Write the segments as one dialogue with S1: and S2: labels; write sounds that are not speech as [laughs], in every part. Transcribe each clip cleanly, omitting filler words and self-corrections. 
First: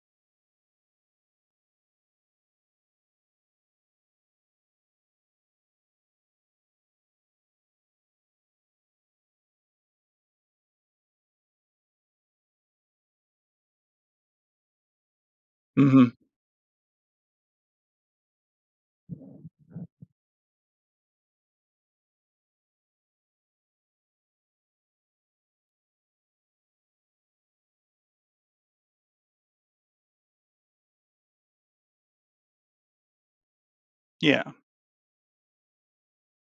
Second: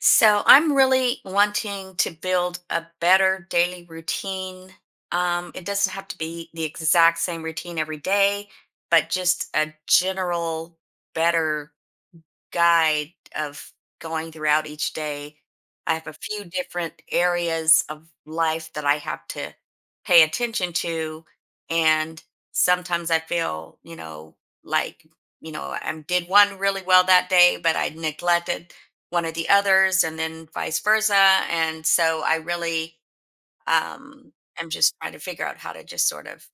S1: So I'm really wanting to build a better daily routine. It doesn't have to be the exact same routine every day, but just a general better guide of going throughout each day. I have
S2: Mhm.
S1: a few different areas of life that I have to pay attention to. And sometimes I feel, you know, like, you know, I did one really well that day, but I neglected one of the others and then vice versa. And so I really um,
S2: Yeah.
S1: am just trying to figure out how to just sort of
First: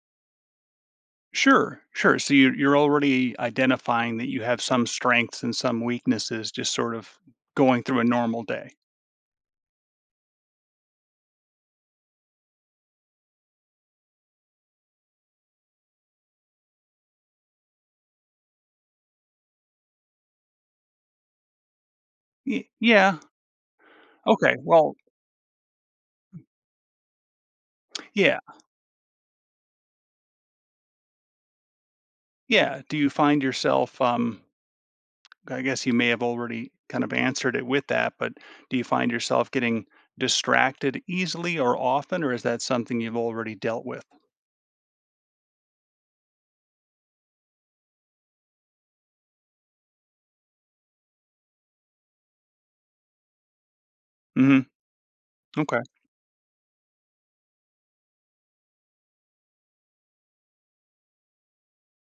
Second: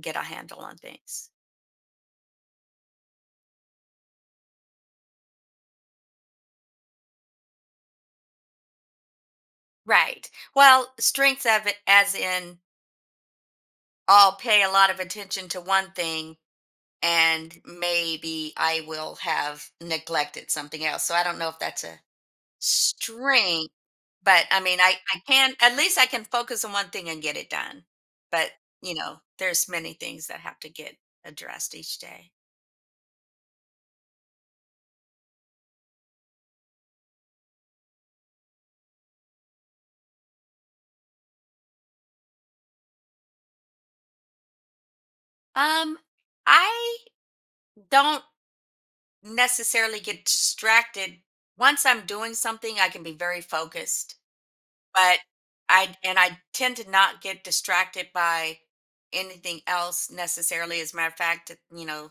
S1: get a handle on things.
S2: Sure. Sure. So you're already identifying that you have some strengths and some weaknesses, just sort of going through a normal day.
S1: Right. Well, strengths of it as in I'll pay a lot of attention to one thing and maybe I will have neglected something else. So I don't know if that's a
S2: Y- yeah.
S1: strength, but
S2: Okay.
S1: I mean, I,
S2: Well,
S1: I can, at least I can focus on one thing and get it done.
S2: yeah.
S1: But, you know, there's many things that have to get addressed each day.
S2: Yeah. Do you find yourself I guess you may have already kind of answered it with that, but do you find yourself getting distracted easily or often, or is that something you've already dealt with?
S1: Um, I don't necessarily get distracted. Once I'm doing something, I can be very focused.
S2: Mhm.
S1: But
S2: Okay.
S1: I and I tend to not get distracted by anything else necessarily. As a matter of fact, you know,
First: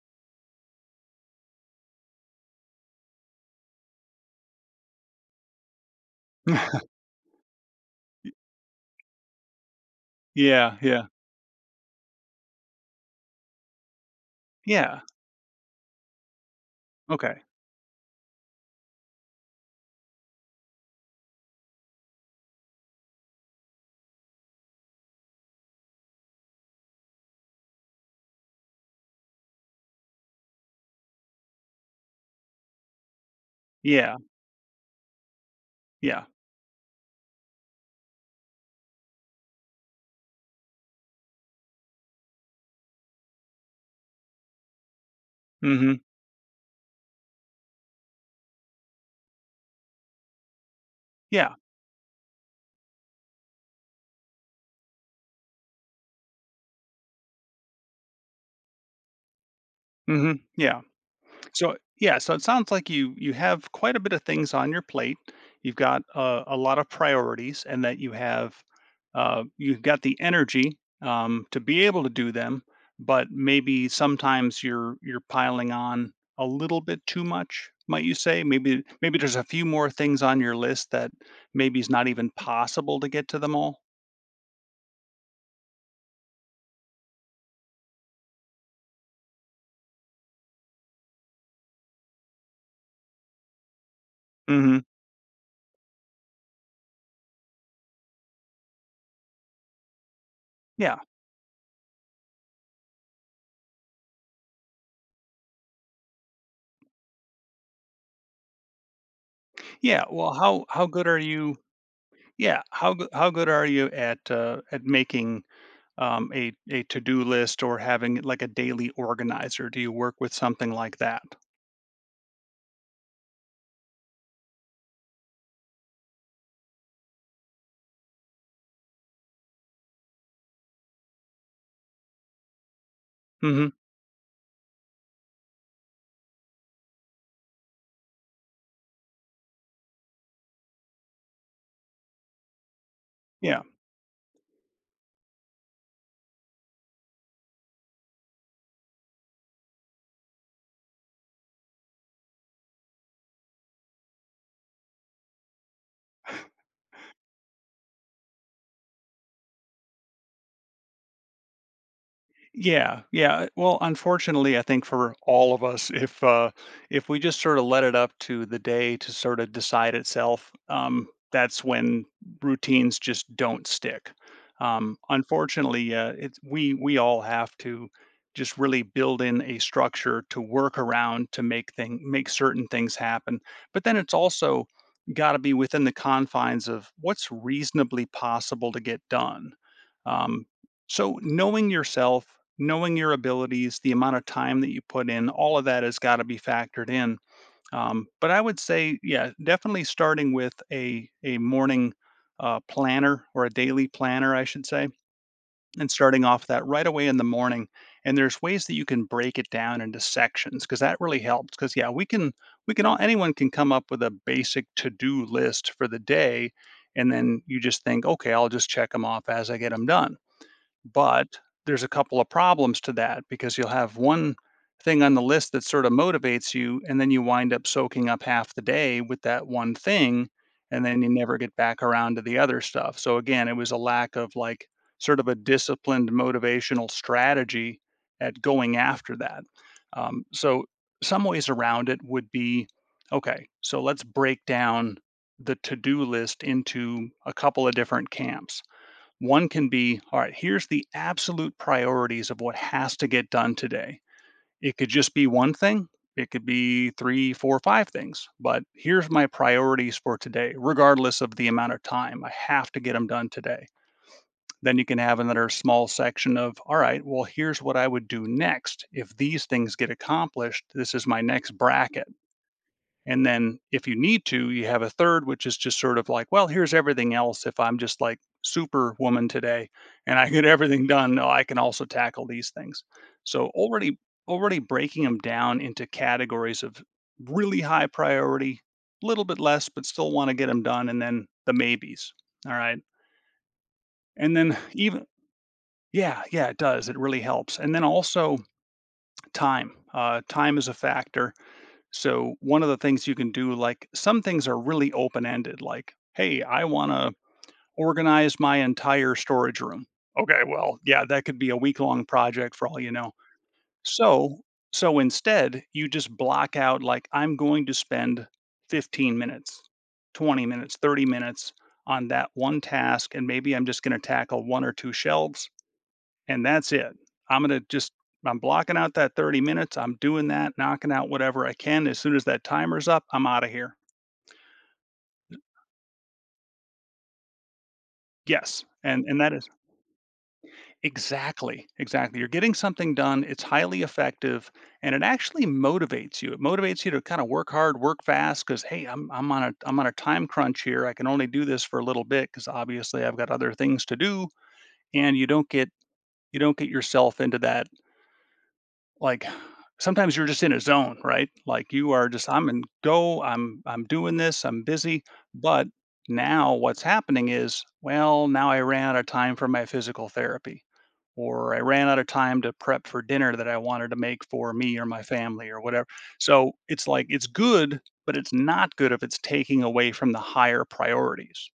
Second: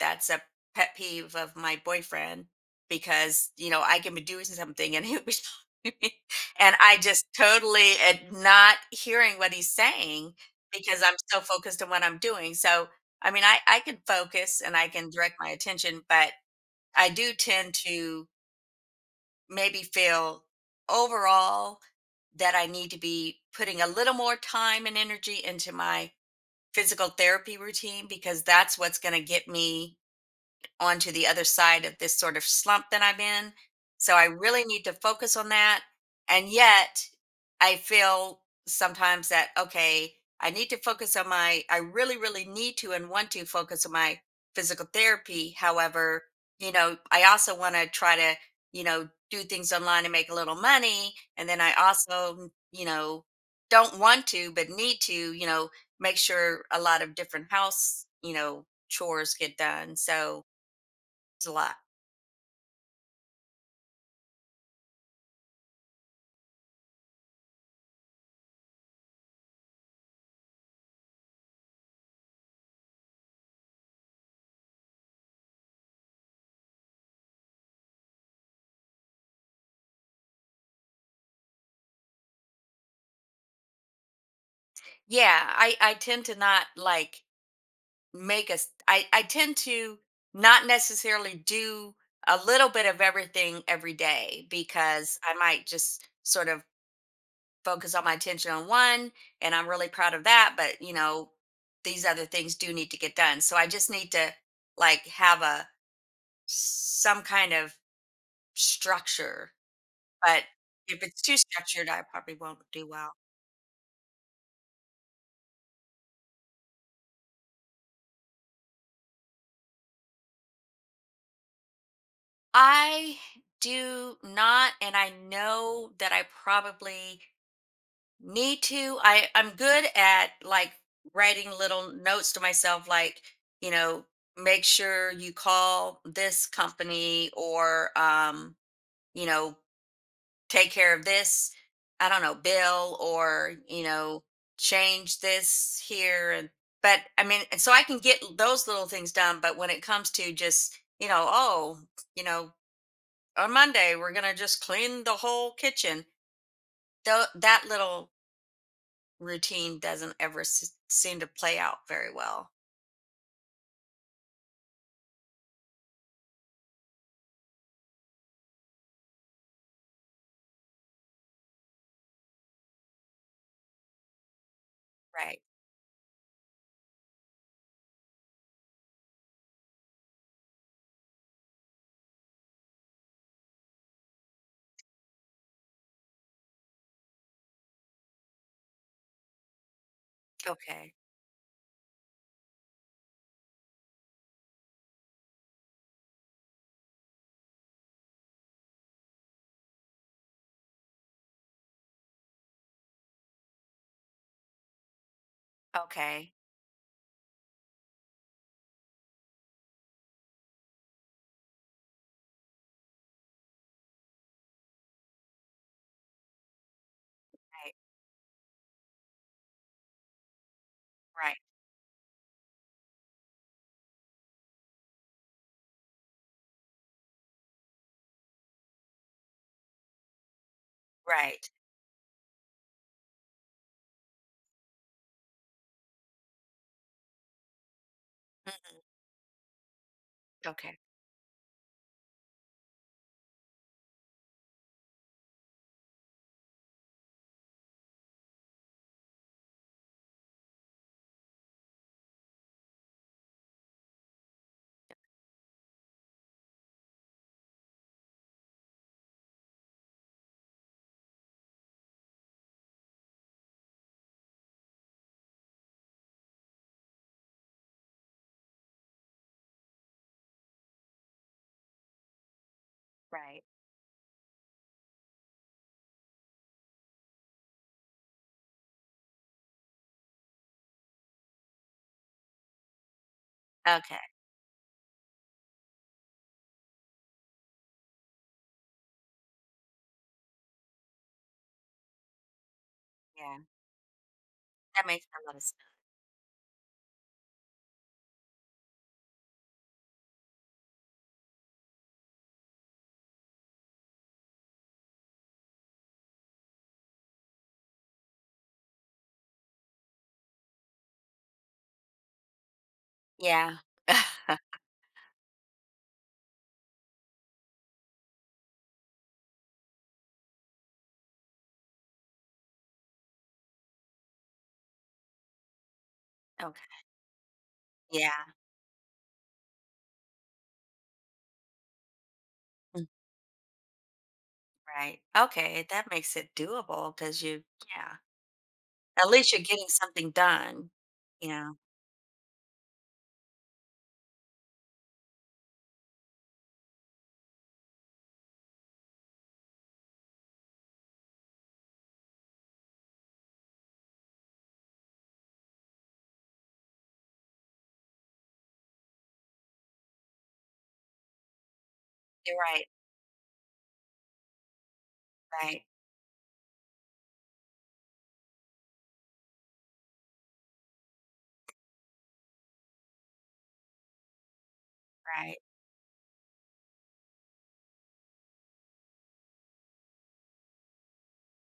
S1: that's a pet peeve of my boyfriend because, you know, I can be doing something and he was [laughs] and
S2: [laughs]
S1: I just totally am not hearing what he's saying
S2: yeah,
S1: because
S2: yeah.
S1: I'm so focused on what I'm doing. So I mean I can focus and I
S2: Yeah.
S1: can direct my attention, but I do
S2: Okay.
S1: tend to maybe feel overall that I need to be putting a little more time and energy into my physical therapy routine because that's what's going to get me onto the other side of this sort of slump that I'm in. So
S2: Yeah.
S1: I really need to focus on that.
S2: Yeah.
S1: And yet I feel sometimes that, okay, I need to focus on my, I really, really need to and want to focus on my physical therapy.
S2: Mhm.
S1: However, you know, I also want to try to, you know, do things online and make a little money. And
S2: Yeah.
S1: then I also, you know, don't want to, but need to, you know, make sure a lot of different house, you know, chores get done.
S2: Mhm.
S1: So,
S2: Yeah.
S1: it's a
S2: So
S1: lot.
S2: yeah, so it sounds like you have quite a bit of things on your plate. You've got a lot of priorities, and that you have you've got the energy to be able to do them. But maybe sometimes you're piling on a little bit too much, might you say? Maybe there's a few more things on your list that maybe it's not even possible to get to them all.
S1: Yeah, I tend to not like make us. Tend to not necessarily do a little bit of everything every day
S2: hmm
S1: because I might just sort of focus all my attention on one, and I'm really proud of that. But you
S2: Yeah,
S1: know, these other things do need to get done, so I just need to like have a some kind of structure.
S2: yeah. Well,
S1: But
S2: how
S1: if
S2: good are
S1: it's too
S2: you?
S1: structured, I probably won't
S2: Yeah,
S1: do well.
S2: how good are you at making a to-do list or having like a daily organizer? Do you work with something like that?
S1: I do not, and I know that I probably need to. I'm good at like writing little notes to myself, like
S2: Mhm.
S1: you know, make sure you call this company or you know, take care of this. I don't know, bill or
S2: Yeah.
S1: you know, change this here and. But I mean, and so I can get those little things done. But when it comes to just you know, oh, you know on Monday, we're going to just clean the whole kitchen. Though that little routine doesn't ever seem to play out very well.
S2: Yeah, yeah. Well, unfortunately, I think for all of us, if we just sort of let it up to the day to sort of decide itself, that's when routines just don't stick.
S1: Right.
S2: Unfortunately, it's we all have to just really build in a structure to work around to make certain things happen. But then it's also got to be within the confines of what's reasonably possible to get done. Um,
S1: Okay.
S2: so, knowing yourself, knowing your abilities, the amount of time that you put in, all of that has got to be factored in. But I would say, yeah, definitely starting with a morning planner, or a daily planner, I should say, and starting
S1: Okay.
S2: off that right away in the morning. And there's ways that you can break it down into sections because that really helps. Because yeah, we can all anyone can come up with a basic to do list for the day, and then you
S1: Right.
S2: just think, okay, I'll just check them off as I get them done. But
S1: Right.
S2: there's a couple of problems to that, because you'll have one thing on the list that sort of motivates you, and then you wind up soaking up half the day with that one thing, and then you never
S1: Right.
S2: get back around to the other stuff. So again, it was a lack of like sort of a disciplined motivational strategy at going
S1: Mhm.
S2: after that. So
S1: Okay.
S2: some ways around it would be, okay, so let's break down the to do list into a couple of different camps. One can be, all right, here's the absolute priorities of what has to get done today. It could just be one thing, it could be three, four, five things, but here's my priorities for today, regardless of the amount of time. I have to get them done today. Then you can have another small section of, all right, well, here's what I would do next. If these things get accomplished, this is my next bracket. And
S1: Right.
S2: then if you need to, you have a third, which is just sort of like, well, here's everything else. If I'm just like superwoman today and I get [laughs] everything done, oh, I can also tackle these things. So already
S1: Okay.
S2: already breaking them down into categories of really high priority, a little bit less, but still want to get them done, and then the maybes. All right.
S1: Yeah.
S2: And then [sighs]
S1: That
S2: even
S1: makes a lot of sense.
S2: yeah, yeah, it does. It really helps. And then also time. Time is a factor, so one of the things you can do, like some things are really open ended, like, hey, I want to organize my entire storage room. Okay, well, yeah, that could be a week long project for all you know.
S1: Yeah.
S2: So,
S1: [laughs]
S2: so, instead, you just block out like I'm going to spend 15 minutes, 20 minutes, 30 minutes on that one task, and maybe I'm just going to tackle one or two shelves, and that's
S1: Okay.
S2: it. I'm gonna just
S1: Yeah.
S2: I'm blocking out that 30 minutes. I'm doing that, knocking out whatever I can. As soon as that
S1: Mm.
S2: timer's up, I'm out of here.
S1: Right. Okay. That makes it doable because you, yeah.
S2: Yes. And
S1: At
S2: and that
S1: least you're
S2: is
S1: getting something done. Yeah.
S2: exactly, exactly. You're getting something done. It's highly effective, and it actually motivates you. It motivates you to kind of work hard, work fast, because hey, I'm on a time crunch here. I can only do this for a little bit because obviously I've got other things to do. And you don't get yourself into that, like, sometimes you're just in a zone, right? Like you are just
S1: You're
S2: I'm in
S1: right.
S2: go, I'm doing this, I'm busy.
S1: Right.
S2: But now what's happening is, well, now I ran out of time for my physical therapy, or I ran out of time to prep for dinner that I wanted to make for me or my
S1: Right.
S2: family or whatever. So it's like it's good, but it's not good if it's taking away from the higher priorities.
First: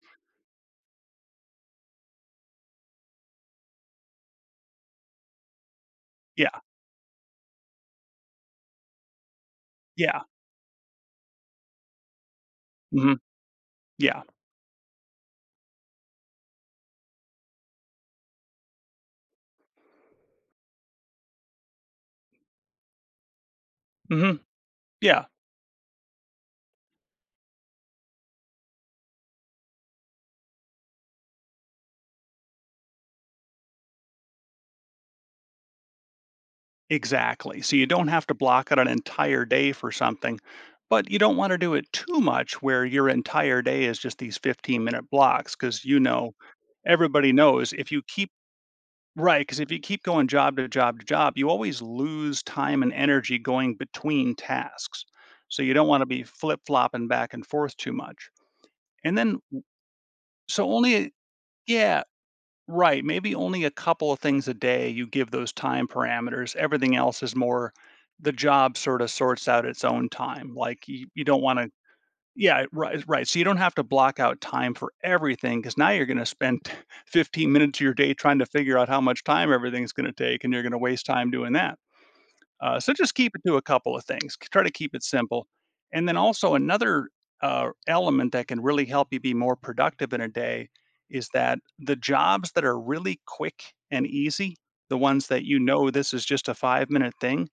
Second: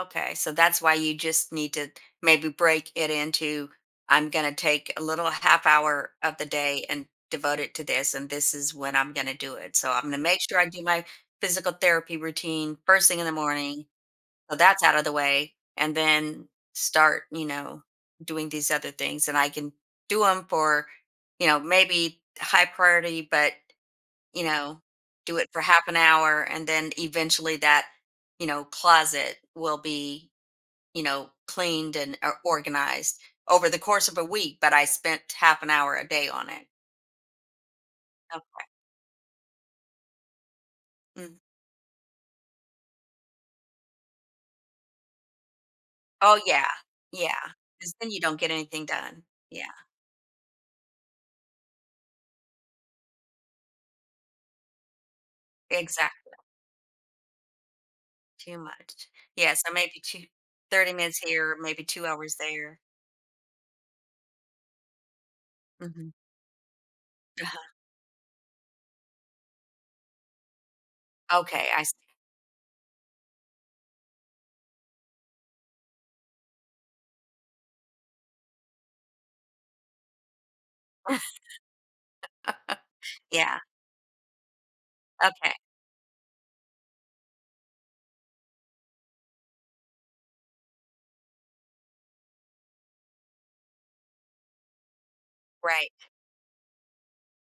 S1: Okay, so that's why you just need to maybe break it into I'm going to take a little half hour of the
S2: Yeah.
S1: day and devote it to this, and this is when I'm going to do it. So I'm going to
S2: Yeah.
S1: make sure I do my physical therapy routine first
S2: hmm
S1: thing in the morning.
S2: Yeah.
S1: So that's out of the way. And then start, you know, doing these other things. And I can do them for, you know, maybe high priority, but,
S2: hmm
S1: you know,
S2: Yeah.
S1: do it for half an hour. And then eventually that you know, closet will be you know, cleaned and or organized over the course of a week, but I spent half an hour a day on it.
S2: Exactly. So you don't have to
S1: Oh,
S2: block out an entire day for something, but you don't
S1: mm.
S2: want to do it too much where your entire day is just these 15-minute blocks, because you know
S1: Oh, yeah.
S2: everybody
S1: Yeah.
S2: knows if
S1: Because
S2: you
S1: then you
S2: keep,
S1: don't get anything done.
S2: right, because if
S1: Yeah,
S2: you keep going job to job to job, you always lose time and energy going between tasks, so you don't want to be
S1: exactly.
S2: flip-flopping back and forth too much,
S1: Too much.
S2: and then
S1: Yeah, so maybe two,
S2: so
S1: thirty
S2: only
S1: minutes here, maybe
S2: yeah
S1: 2 hours there.
S2: Right. Maybe only a couple of things a day you give those time
S1: Hmm.
S2: parameters. Everything else is
S1: Uh,
S2: more the job sort of sorts out its own time. Like you don't want
S1: okay,
S2: to,
S1: I see.
S2: yeah, right, right. So you don't have to block out time for everything, because now you're going to spend [laughs] 15 minutes of your day trying to figure out how much time everything's going to take, and you're going to waste time
S1: [laughs]
S2: doing that. So just keep it to
S1: Yeah.
S2: a couple of things. Try to keep it simple.
S1: Okay.
S2: And then also another element that can really help you be more productive in a day is that the jobs that are really quick and easy, the ones that you know
S1: Right.
S2: this is just a 5 minute thing,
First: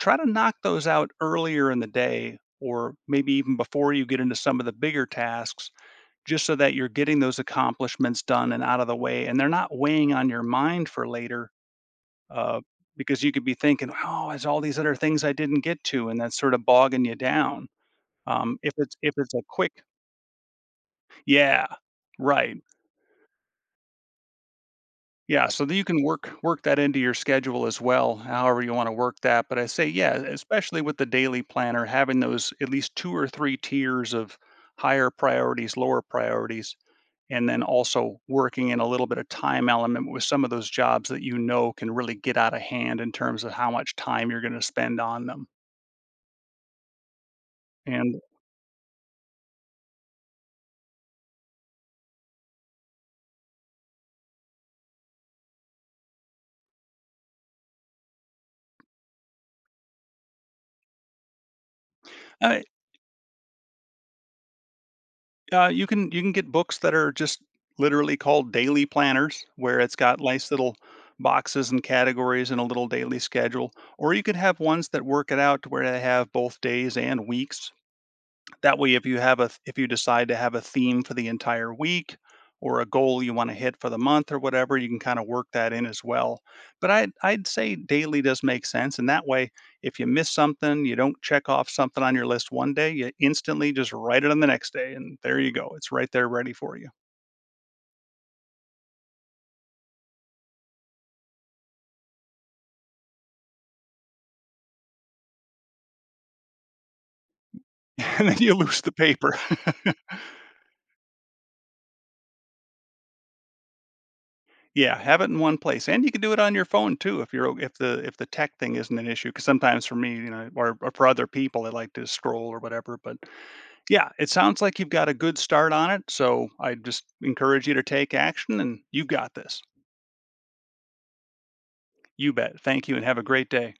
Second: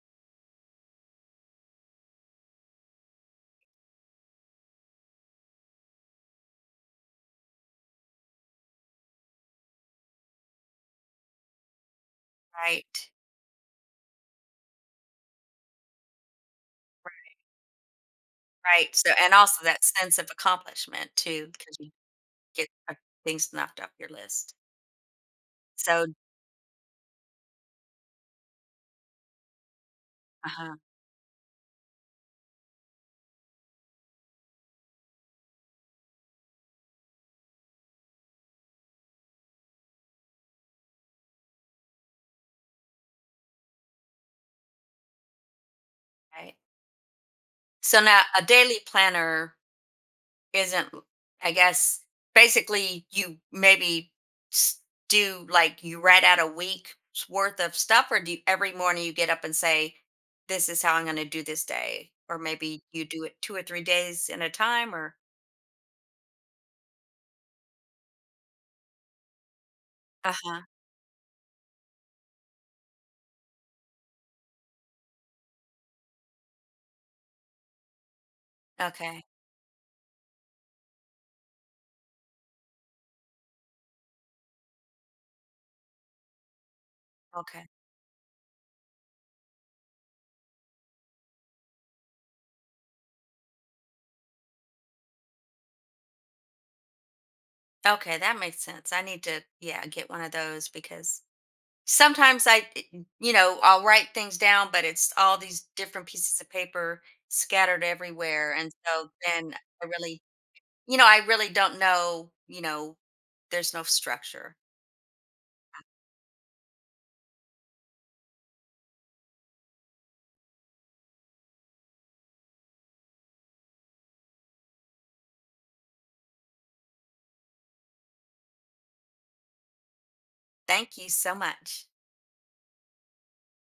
S2: try to knock those out earlier in the day, or maybe even before you get into some of the bigger tasks, just so that you're getting those accomplishments done and out of the way, and they're not weighing on your mind for later, uh,
S1: Right.
S2: because you could be thinking, "Oh, there's all these other things I didn't get to," and that's sort of bogging you down.
S1: Right. So,
S2: If
S1: and
S2: it's a
S1: also
S2: quick,
S1: that sense of accomplishment too,
S2: yeah,
S1: because you
S2: right,
S1: get things knocked off your list.
S2: yeah. So that you can
S1: So,
S2: work that into your schedule as well, however you want to work that. But I say, yeah,
S1: uh huh.
S2: especially with the daily planner, having those at least two or three tiers of higher priorities, lower priorities, and then also working in a little bit of time element with some of those jobs that you know can really get out of hand in terms of how much time you're going to spend on them.
S1: Right. So
S2: And
S1: now a daily planner isn't, I guess, basically you maybe s- do like you write out a week's worth of stuff, or do you, every morning you get up and say, "This is how I'm going to do this day," or
S2: Uh,
S1: maybe you do it two or three days in a time, or
S2: you can get books that are just literally called daily planners, where it's got
S1: uh
S2: nice
S1: huh.
S2: little boxes and categories and a little daily schedule. Or you could have ones that work it out to where they have both days and weeks. That way, if you
S1: Okay,
S2: have a if you decide to have a theme for the entire week or a goal you want to hit for the month or whatever, you can kind of work that in as well. But I'd
S1: okay,
S2: say daily does make sense, and that way, if you miss something, you don't check off something on your list one day, you instantly just write it on the next day, and there you go. It's right there ready for you.
S1: okay. That makes sense. I need to, yeah, get one of those because sometimes I, eh, you know, I'll write things down, but it's all these different pieces of paper scattered
S2: [laughs] And then you
S1: everywhere. And
S2: lose the
S1: so
S2: paper.
S1: then I really, you know, I really don't know, you know, there's no structure.
S2: Yeah, have it in one place, and you can do it on your phone too if you're if the tech thing isn't an issue. Because sometimes for me, you know, or for other people, they like to scroll or whatever. But yeah, it sounds like you've got a good start on it, so I just encourage you to take action and you've got this.
S1: Thank you so much.
S2: You bet. Thank you and have a great day.